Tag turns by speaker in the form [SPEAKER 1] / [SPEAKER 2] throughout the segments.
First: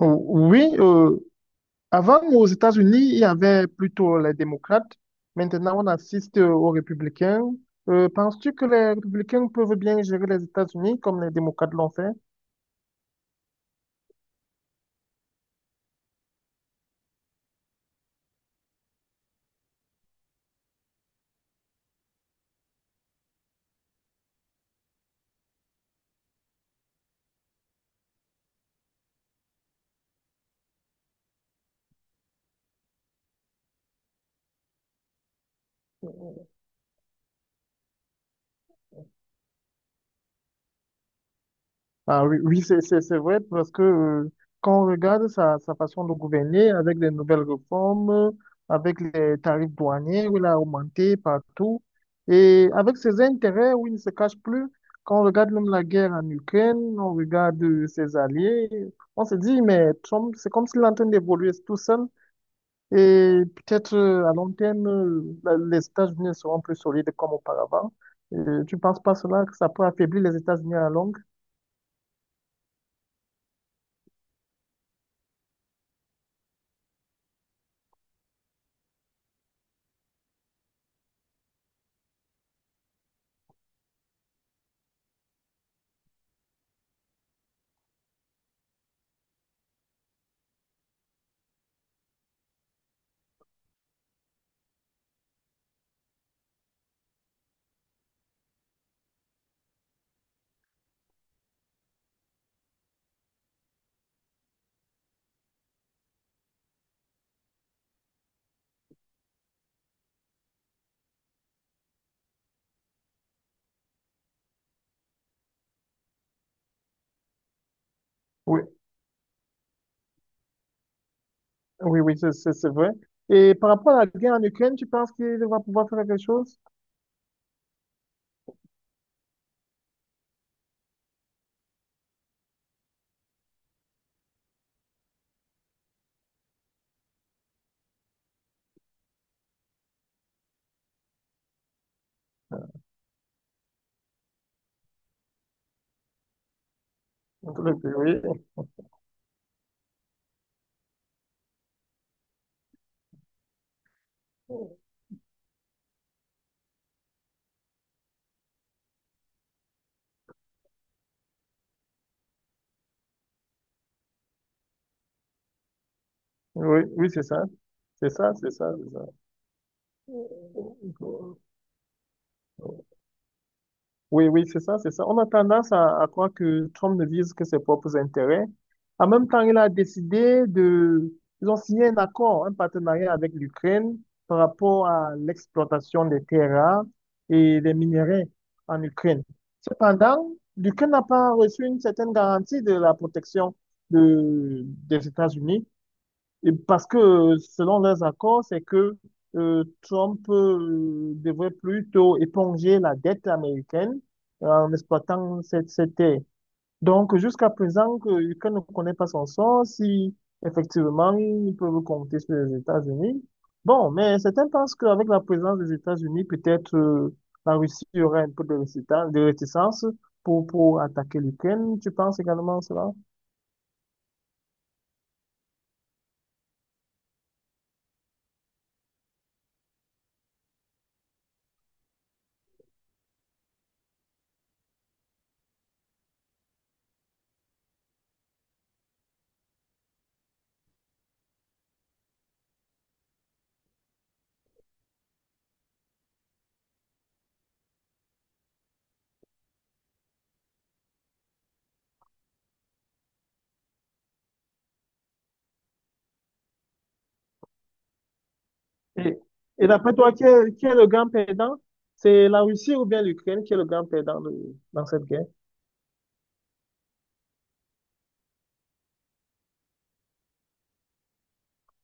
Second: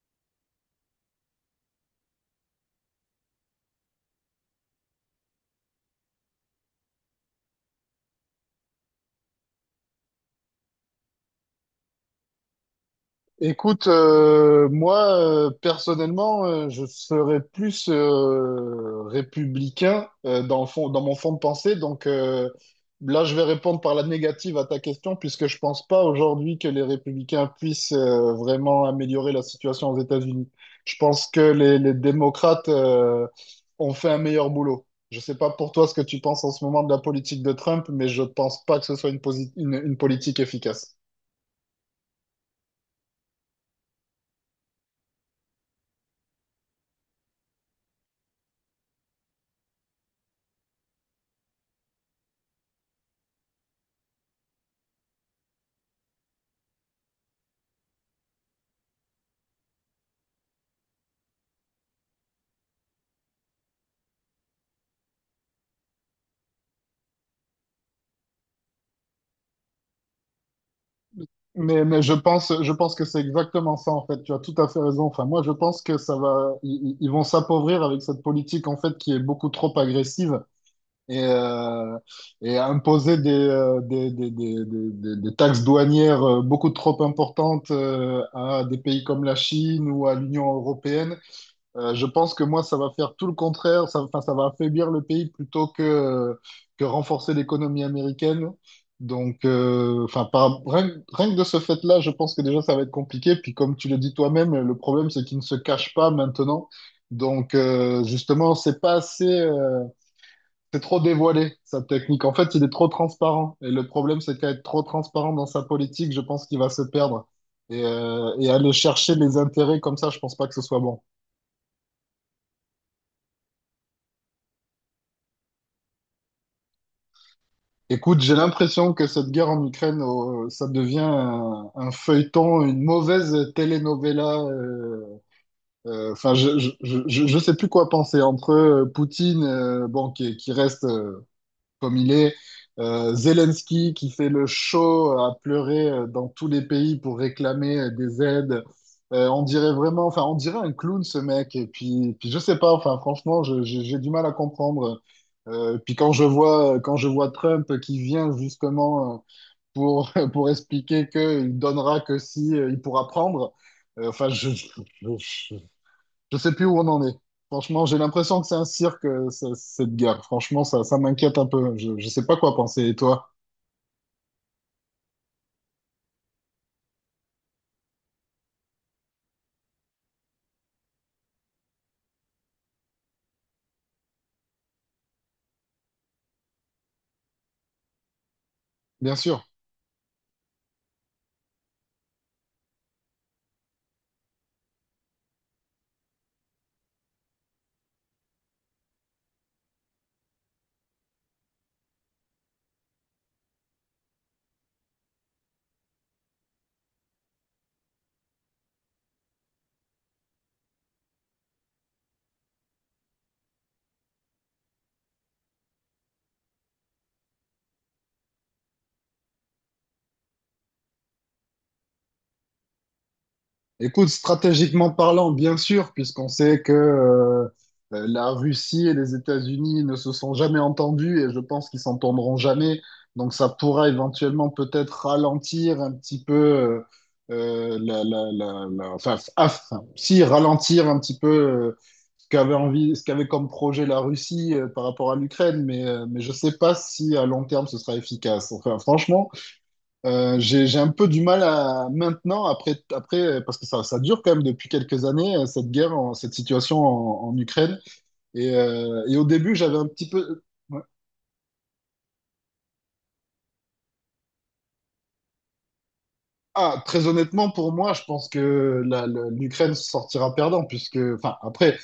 [SPEAKER 1] Ou- Oui, euh, Avant aux États-Unis, il y avait plutôt les démocrates. Maintenant, on assiste aux républicains. Penses-tu que les républicains peuvent bien gérer les États-Unis comme les démocrates l'ont fait?
[SPEAKER 2] Écoute, moi, personnellement, je serais plus républicain dans le fond, dans mon fond de pensée. Donc là, je vais répondre par la négative à ta question, puisque je pense pas aujourd'hui que les républicains puissent vraiment améliorer la situation aux États-Unis. Je pense que les démocrates ont fait un meilleur boulot. Je sais pas pour toi ce que tu penses en ce moment de la politique de Trump, mais je pense pas que ce soit une, posi- une politique efficace.
[SPEAKER 1] Ah oui, oui, c'est vrai parce que quand on regarde sa façon de gouverner avec les nouvelles réformes, avec les tarifs douaniers où il a augmenté partout et avec ses intérêts où il ne se cache plus, quand on regarde même la guerre en Ukraine, on regarde ses alliés, on se dit, mais Trump, c'est comme s'il est en train d'évoluer tout seul et peut-être à long terme, les États-Unis seront plus solides comme auparavant. Tu ne penses pas cela, que ça peut affaiblir les États-Unis à la longue?
[SPEAKER 2] Mais je pense que c'est exactement ça, en fait. Tu as tout à fait raison. Enfin, moi, je pense que ça va, ils vont s'appauvrir avec cette politique, en fait, qui est beaucoup trop agressive et, euh, et imposer des taxes douanières beaucoup trop importantes à des pays comme la Chine ou à l'Union européenne. Je pense que moi, ça va faire tout le contraire. Ça, enfin, ça va affaiblir le pays plutôt que que renforcer l'économie américaine. Donc, enfin, par, rien, que rien que de ce fait-là, je pense que déjà, ça va être compliqué. Puis, comme tu le dis toi-même, le problème, c'est qu'ils ne se cachent pas maintenant. Donc, justement, c'est pas assez, c'est trop dévoilé, sa technique. En fait, il est trop transparent. Et le problème, c'est qu'à être trop transparent dans sa politique, je pense qu'il va se perdre. Et et
[SPEAKER 1] Oui.
[SPEAKER 2] aller chercher les intérêts comme ça, je pense pas que ce soit bon.
[SPEAKER 1] Oui, oui, c'est vrai. Et par rapport à la guerre en Ukraine, tu penses qu'il va pouvoir faire quelque chose?
[SPEAKER 2] Écoute, j'ai l'impression que cette guerre en Ukraine, ça devient un feuilleton, une mauvaise telenovela. Enfin, je sais plus quoi penser entre Poutine, bon, qui reste, comme il est. Zelensky qui fait le show à pleurer dans tous les pays pour
[SPEAKER 1] Entre
[SPEAKER 2] réclamer
[SPEAKER 1] les
[SPEAKER 2] des
[SPEAKER 1] deux,
[SPEAKER 2] aides. On dirait vraiment, enfin, on dirait un clown ce mec. Et puis, puis je sais pas, enfin, franchement, j'ai du mal à
[SPEAKER 1] oui,
[SPEAKER 2] comprendre. Puis quand je vois Trump qui vient justement pour, pour expliquer qu'il donnera que si il pourra prendre, enfin, je, je sais plus où
[SPEAKER 1] oui,
[SPEAKER 2] on en
[SPEAKER 1] oui,
[SPEAKER 2] est.
[SPEAKER 1] c'est ça.
[SPEAKER 2] Franchement, j'ai
[SPEAKER 1] C'est ça,
[SPEAKER 2] l'impression que
[SPEAKER 1] c'est
[SPEAKER 2] c'est un
[SPEAKER 1] ça, c'est
[SPEAKER 2] cirque, cette guerre. Franchement, ça m'inquiète un peu. Je sais pas quoi
[SPEAKER 1] ça.
[SPEAKER 2] penser. Et toi?
[SPEAKER 1] Oui, oui, c'est ça, c'est ça. On a tendance à croire que Trump ne vise que ses propres intérêts. En même temps, il a décidé de... Ils ont signé un accord, un partenariat avec l'Ukraine par rapport à l'exploitation des terres rares et des minerais en
[SPEAKER 2] Bien
[SPEAKER 1] Ukraine.
[SPEAKER 2] sûr.
[SPEAKER 1] Cependant, l'Ukraine n'a pas reçu une certaine garantie de la protection de, des États-Unis. Et parce que selon leurs accords, c'est que Trump devrait plutôt éponger la dette américaine en exploitant cette terre. Donc, jusqu'à présent, que l'Ukraine ne connaît pas son sort, si effectivement ils peuvent compter sur les États-Unis. Bon, mais certains pensent qu'avec la présence des États-Unis, peut-être la Russie aurait un peu de réticence pour attaquer l'Ukraine. Tu penses également à cela?
[SPEAKER 2] Écoute, stratégiquement parlant, bien sûr, puisqu'on sait que la Russie et les États-Unis ne se sont jamais entendus et je pense qu'ils s'entendront jamais. Donc ça pourra éventuellement peut-être ralentir un petit peu, enfin, aff- si ralentir un petit peu ce qu'avait envie, ce qu'avait comme projet la Russie par rapport à l'Ukraine, mais je sais pas si à long terme ce sera efficace. Enfin, franchement. J'ai un peu du mal à maintenant, après, parce que ça dure quand même depuis quelques années, cette guerre, en- cette situation en, en Ukraine. Et et
[SPEAKER 1] Et,
[SPEAKER 2] au début,
[SPEAKER 1] et
[SPEAKER 2] j'avais un
[SPEAKER 1] d'après
[SPEAKER 2] petit
[SPEAKER 1] toi,
[SPEAKER 2] peu...
[SPEAKER 1] qui est
[SPEAKER 2] ouais.
[SPEAKER 1] le grand perdant? C'est la Russie ou bien l'Ukraine qui est le grand perdant dans cette guerre?
[SPEAKER 2] Ah, très honnêtement, pour moi, je pense que l'Ukraine sortira perdant, puisque, enfin, après,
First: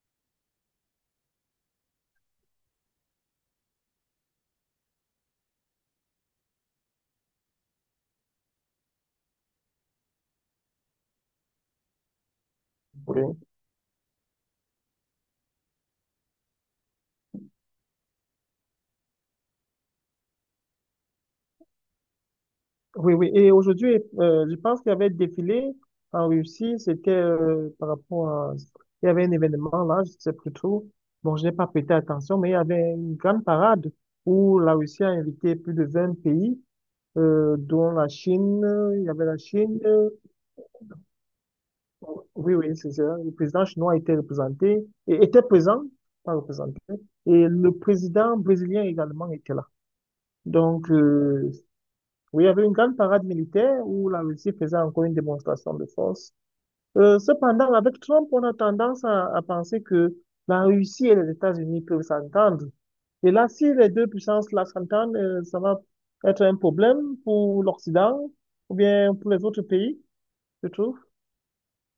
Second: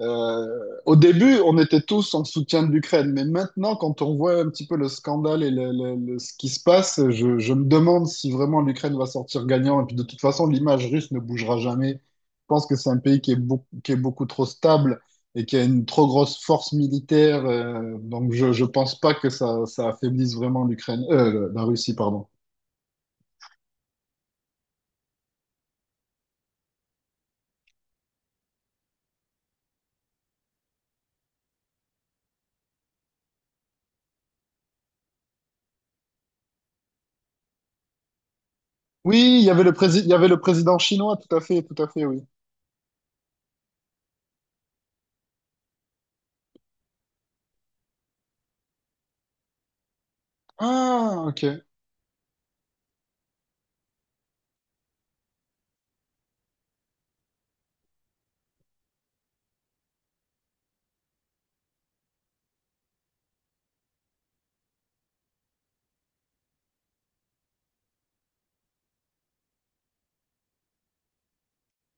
[SPEAKER 2] Euh, au début, on était tous en soutien de l'Ukraine, mais maintenant, quand on voit un petit peu le scandale et ce qui se passe, je me demande si vraiment l'Ukraine va sortir gagnant. Et puis de toute façon, l'image russe ne bougera jamais. Je pense que c'est un pays qui est,
[SPEAKER 1] Oui,
[SPEAKER 2] beau- qui est beaucoup trop stable et qui a une trop grosse force militaire. Donc je ne pense pas que ça affaiblisse vraiment l'Ukraine, la Russie, pardon.
[SPEAKER 1] oui, oui. Et aujourd'hui, je pense qu'il y avait défilé en Russie. C'était par rapport à... Il y avait un événement là, je ne sais plus trop. Bon, je n'ai pas prêté attention, mais il y avait une grande parade où la Russie a invité plus de 20 pays, dont la Chine. Il y avait la
[SPEAKER 2] Oui, il y avait le
[SPEAKER 1] Chine.
[SPEAKER 2] prési- il y avait le président chinois, tout à fait, oui.
[SPEAKER 1] Oui, oui, c'est ça. Le président chinois était représenté, et était présent, pas représenté, et le président brésilien également était là. Donc,
[SPEAKER 2] Ah, ok.
[SPEAKER 1] oui, il y avait une grande parade militaire où la Russie faisait encore une démonstration de force. Cependant, avec Trump, on a tendance à penser que la Russie et les États-Unis peuvent s'entendre. Et là, si les deux puissances-là s'entendent, ça va être un problème pour l'Occident ou bien pour les autres pays, je trouve.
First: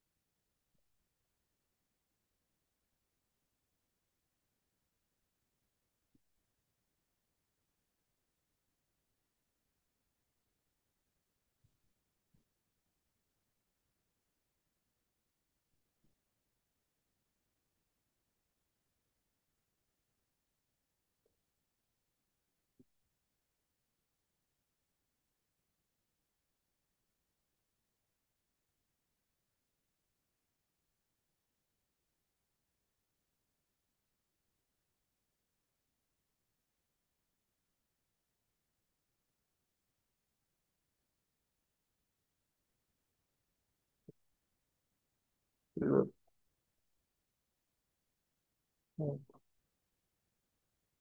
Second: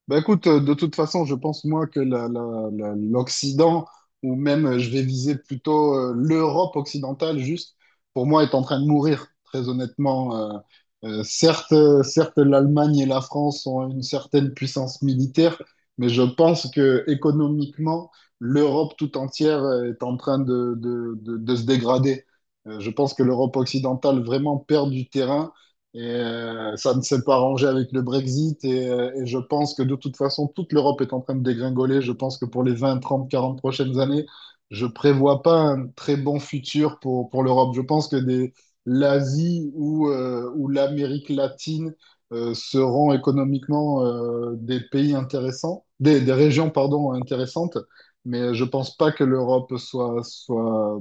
[SPEAKER 2] Bah écoute, de toute façon, je pense moi que l'Occident, ou même je vais viser plutôt l'Europe occidentale, juste, pour moi, est en train de mourir, très honnêtement. Certes, certes, l'Allemagne et la France ont une certaine puissance militaire, mais je pense que économiquement, l'Europe tout entière est en train de, de se dégrader. Je pense que l'Europe occidentale vraiment perd du terrain. Et ça ne s'est pas arrangé avec le Brexit. Et et je pense que de toute façon, toute l'Europe est en train de dégringoler. Je pense que pour les 20, 30, 40 prochaines années, je prévois pas un très bon futur pour l'Europe. Je pense que des, l'Asie ou l'Amérique latine seront économiquement des pays intéressants,
[SPEAKER 1] Euh,
[SPEAKER 2] des régions, pardon, intéressantes. Mais je pense pas
[SPEAKER 1] bon.
[SPEAKER 2] que l'Europe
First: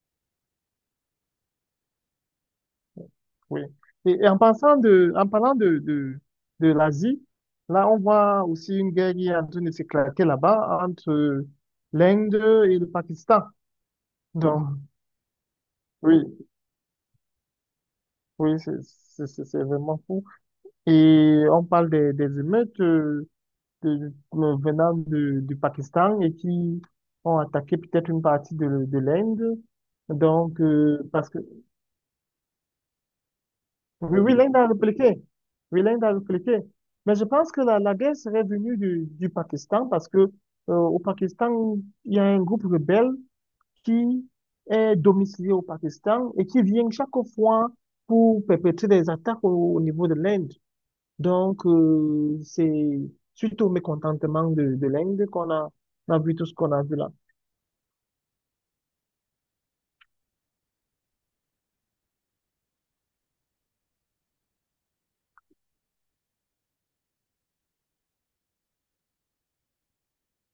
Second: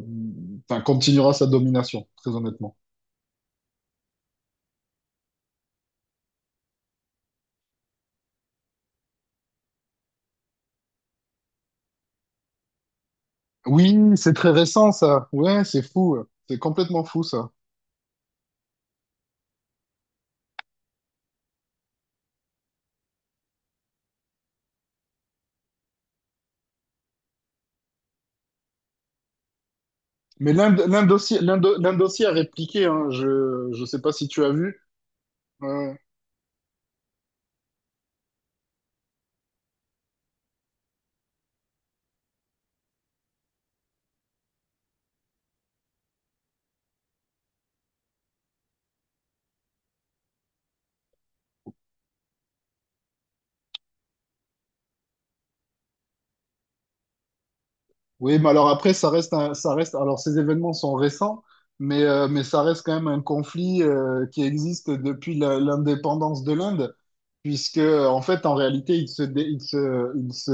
[SPEAKER 2] enfin, continuera sa domination, très honnêtement.
[SPEAKER 1] Oui. Et en en parlant de l'Asie, là, on voit aussi une guerre qui est en train de s'éclater là-bas entre l'Inde et le Pakistan.
[SPEAKER 2] Oui, c'est très
[SPEAKER 1] Donc,
[SPEAKER 2] récent ça. Ouais, c'est fou.
[SPEAKER 1] oui,
[SPEAKER 2] C'est complètement fou ça.
[SPEAKER 1] oui, c'est vraiment fou. Et on parle des émeutes venant du Pakistan et qui ont attaqué peut-être une partie de l'Inde.
[SPEAKER 2] Mais
[SPEAKER 1] Donc,
[SPEAKER 2] l'Inde l'Inde
[SPEAKER 1] parce
[SPEAKER 2] aussi,
[SPEAKER 1] que
[SPEAKER 2] l'Inde aussi a répliqué. Hein. Je sais pas
[SPEAKER 1] oui,
[SPEAKER 2] si
[SPEAKER 1] oui,
[SPEAKER 2] tu as
[SPEAKER 1] l'Inde a
[SPEAKER 2] vu.
[SPEAKER 1] répliqué. Oui,
[SPEAKER 2] Ouais.
[SPEAKER 1] l'Inde a répliqué. Mais je pense que la guerre serait venue du Pakistan parce que au Pakistan, il y a un groupe rebelle qui est domicilié au Pakistan et qui vient chaque fois pour perpétrer des attaques au niveau de l'Inde. Donc, c'est suite au mécontentement de l'Inde on a vu tout ce qu'on a vu là.
[SPEAKER 2] Oui, mais alors après ça reste un- ça reste. Alors ces événements sont récents, mais ça reste quand même un conflit qui existe depuis la- l'indépendance de l'Inde. Puisque en fait, en réalité, ils se, dé- ils se,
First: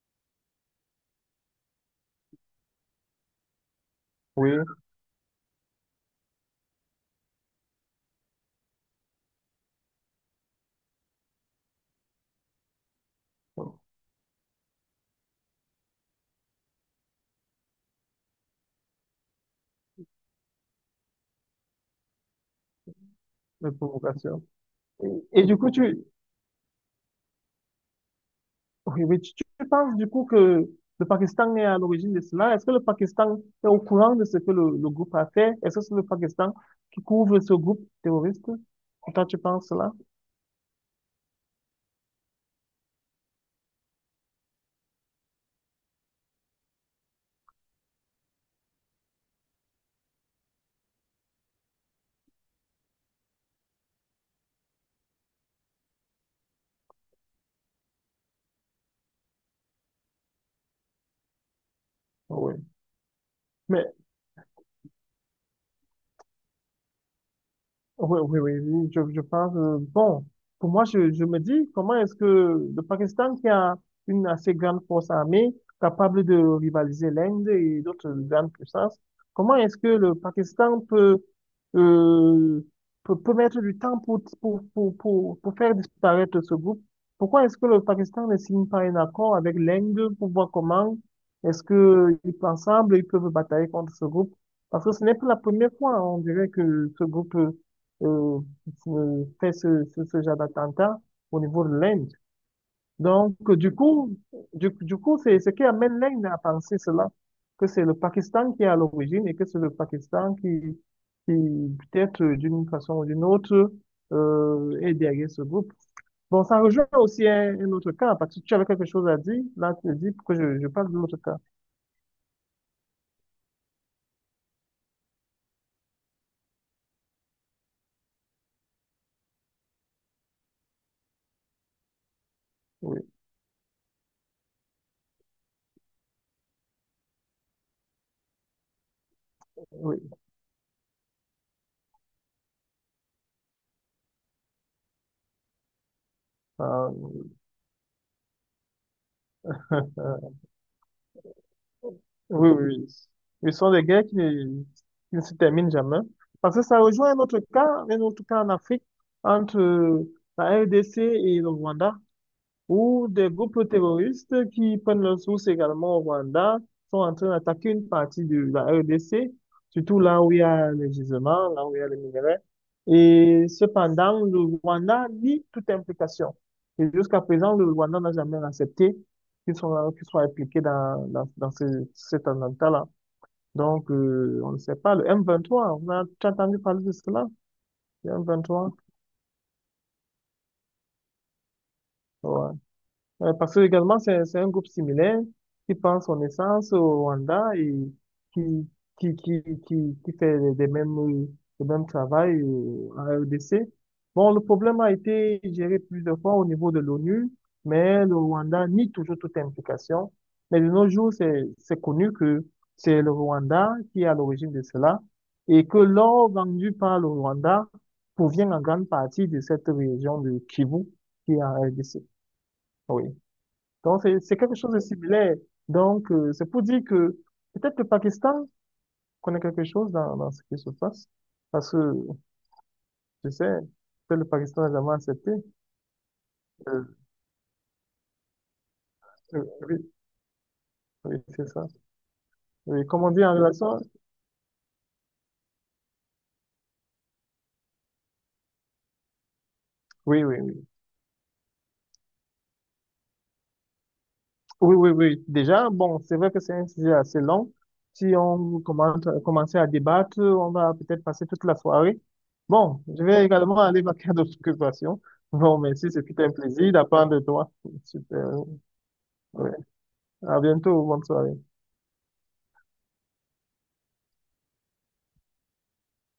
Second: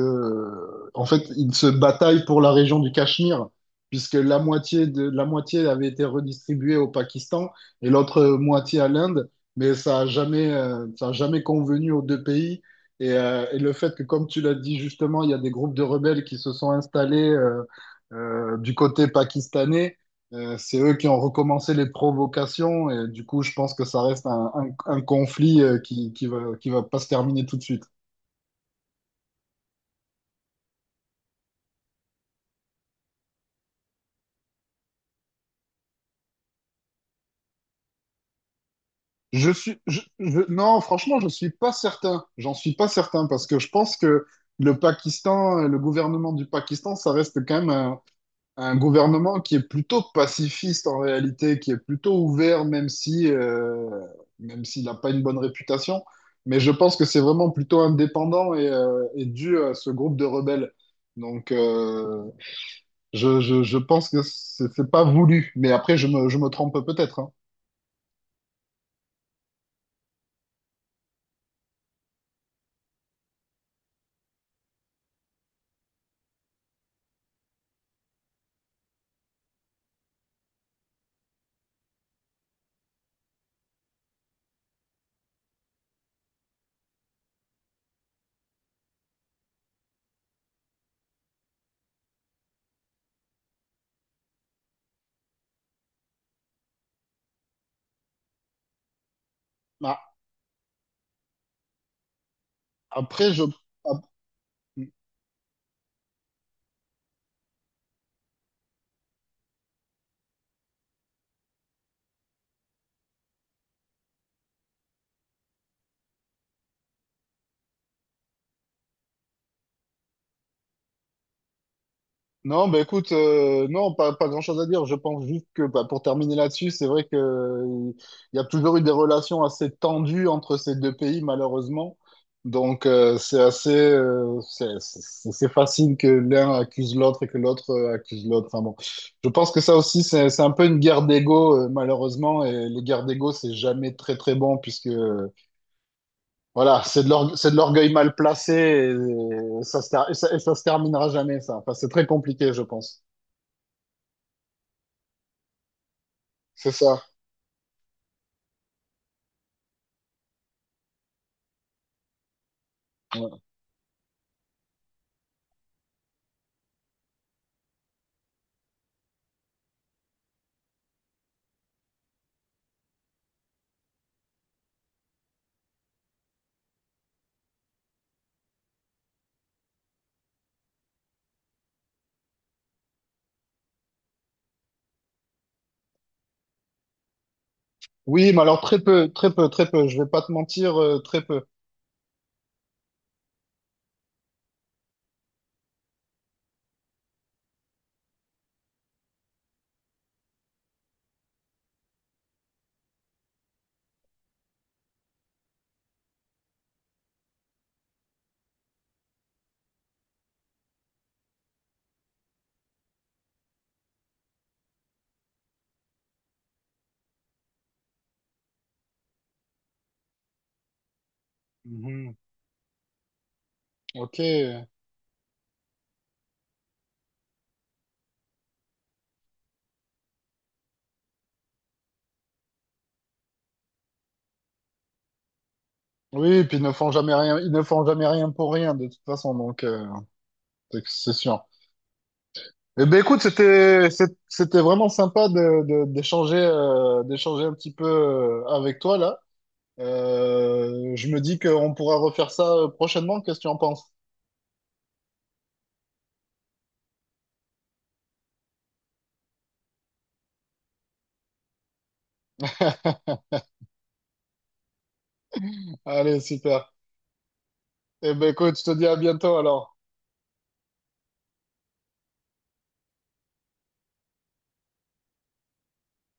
[SPEAKER 2] en fait, ils se bataillent pour la région du Cachemire, puisque la
[SPEAKER 1] Oui.
[SPEAKER 2] moitié de la moitié avait été redistribuée au Pakistan et l'autre moitié à l'Inde, mais ça a jamais convenu aux deux pays. Et et le fait que, comme tu l'as dit justement, il y a des groupes de rebelles qui se sont installés du côté pakistanais. C'est eux qui ont recommencé les provocations et du coup, je
[SPEAKER 1] Les
[SPEAKER 2] pense que ça reste
[SPEAKER 1] provocations.
[SPEAKER 2] un
[SPEAKER 1] Et, et du
[SPEAKER 2] conflit
[SPEAKER 1] coup, tu,
[SPEAKER 2] qui, qui va pas se terminer tout de suite.
[SPEAKER 1] Oui, mais tu penses du coup que le Pakistan est à l'origine de cela? Est-ce que le Pakistan est au courant de ce que le groupe a fait? Est-ce que c'est le Pakistan qui couvre ce groupe terroriste? Toi, tu
[SPEAKER 2] Je
[SPEAKER 1] penses
[SPEAKER 2] suis,
[SPEAKER 1] cela?
[SPEAKER 2] je- non, franchement, je suis pas certain. J'en suis pas certain parce que je pense que le Pakistan, le gouvernement du Pakistan, ça reste quand même un gouvernement qui est plutôt pacifiste en réalité, qui est plutôt ouvert, même si, même s'il n'a pas une bonne réputation. Mais je pense que c'est vraiment plutôt indépendant et dû à ce groupe de rebelles. Donc,
[SPEAKER 1] Oui.
[SPEAKER 2] je
[SPEAKER 1] Mais
[SPEAKER 2] pense que c'est pas voulu. Mais après, je me trompe peut-être. Hein.
[SPEAKER 1] oui, oui, oui, oui, je pense. Euh, bon, pour moi, je me dis, comment est-ce que le Pakistan, qui a une assez grande force armée, capable de rivaliser l'Inde et d'autres grandes puissances, comment est-ce que le Pakistan peut, euh, peut mettre du temps pour faire disparaître ce groupe? Pourquoi est-ce que le Pakistan ne signe pas un accord avec l'Inde pour voir comment est-ce que ils peuvent ensemble, ils peuvent batailler contre ce groupe? Parce que ce n'est pas la première fois, on dirait que ce groupe euh, fait
[SPEAKER 2] Ah,
[SPEAKER 1] ce genre d'attentat au niveau de l'Inde.
[SPEAKER 2] Après,
[SPEAKER 1] Donc,
[SPEAKER 2] je,
[SPEAKER 1] du coup, du coup, c'est ce qui amène l'Inde à penser cela, que c'est le Pakistan qui est à l'origine et que c'est le Pakistan qui peut-être d'une façon ou d'une autre, est derrière ce groupe. Bon, ça rejoint aussi un autre cas, parce que tu avais quelque chose à dire, là, tu dis pourquoi je parle de l'autre cas.
[SPEAKER 2] non, bah écoute, non, pas grand-chose à dire. Je pense juste que bah, pour terminer là-dessus, c'est vrai que il y a toujours eu des relations assez tendues entre ces deux pays, malheureusement. Donc
[SPEAKER 1] Oui,
[SPEAKER 2] c'est assez, c'est facile que l'un accuse l'autre et que l'autre accuse l'autre. Enfin bon, je pense que ça aussi,
[SPEAKER 1] oui.
[SPEAKER 2] c'est un peu une guerre d'ego, malheureusement. Et les guerres d'ego, c'est jamais très très bon puisque voilà,
[SPEAKER 1] Euh,
[SPEAKER 2] c'est de l'orgue- c'est de l'orgueil mal placé et, ça se ter- et ça se terminera jamais ça. Enfin, c'est
[SPEAKER 1] oui,
[SPEAKER 2] très
[SPEAKER 1] oui,
[SPEAKER 2] compliqué, je
[SPEAKER 1] oui.
[SPEAKER 2] pense.
[SPEAKER 1] Ce sont des guerres qui ne se terminent jamais. Parce que
[SPEAKER 2] C'est
[SPEAKER 1] ça
[SPEAKER 2] ça.
[SPEAKER 1] rejoint un autre cas en Afrique, entre la RDC et le Rwanda où des
[SPEAKER 2] Ouais.
[SPEAKER 1] groupes terroristes qui prennent leurs sources également au Rwanda sont en train d'attaquer une partie de la RDC, surtout là où il y a les gisements, là où il y a les minerais. Et cependant, le Rwanda nie toute implication. Et jusqu'à présent, le Rwanda n'a jamais accepté qu'ils soient impliqués dans cet attentat-là. Donc, on ne sait pas. Le M23, on a, tu as entendu parler de cela? Le
[SPEAKER 2] Oui, mais alors
[SPEAKER 1] M23?
[SPEAKER 2] très peu, très peu, très peu. Je vais pas te mentir, très peu.
[SPEAKER 1] Parce que également, c'est un groupe similaire qui prend son essence au Rwanda et qui, qui fait les mêmes, le même travail à RDC. Bon, le problème a été géré plusieurs fois au niveau de l'ONU, mais le Rwanda nie toujours toute implication. Mais de nos jours, c'est connu que c'est le Rwanda qui est à l'origine de cela et que l'or vendu par le Rwanda provient en grande partie de cette région de Kivu qui est en RDC.
[SPEAKER 2] Mhm.
[SPEAKER 1] Oui. Donc,
[SPEAKER 2] Ok.
[SPEAKER 1] c'est quelque chose de similaire. Donc, c'est pour dire que peut-être le Pakistan connaît quelque chose dans ce qui se passe. Parce que, je sais, peut-être le Pakistan n'a jamais accepté.
[SPEAKER 2] Oui, et puis ils ne
[SPEAKER 1] Euh,
[SPEAKER 2] font jamais rien, ils ne font jamais rien pour rien de toute façon, donc
[SPEAKER 1] oui,
[SPEAKER 2] c'est
[SPEAKER 1] oui,
[SPEAKER 2] sûr.
[SPEAKER 1] c'est ça.
[SPEAKER 2] Eh
[SPEAKER 1] Oui,
[SPEAKER 2] ben
[SPEAKER 1] comme on
[SPEAKER 2] écoute,
[SPEAKER 1] dit en relation.
[SPEAKER 2] c'était vraiment sympa de d'échanger d'échanger un petit peu avec toi là.
[SPEAKER 1] Oui, oui, oui.
[SPEAKER 2] Je me dis qu'on pourra refaire ça prochainement. Qu'est-ce que tu en penses?
[SPEAKER 1] Oui, oui, oui. Déjà, bon, c'est vrai que c'est un sujet assez long. Si on commence à débattre, on va peut-être passer toute la soirée. Bon, je vais également aller vaquer à d'autres occupations. Bon, merci,
[SPEAKER 2] Allez,
[SPEAKER 1] c'était un
[SPEAKER 2] super.
[SPEAKER 1] plaisir d'apprendre de toi.
[SPEAKER 2] Eh ben
[SPEAKER 1] Super.
[SPEAKER 2] écoute, je te dis à bientôt
[SPEAKER 1] Oui.
[SPEAKER 2] alors.
[SPEAKER 1] À bientôt, bonne soirée.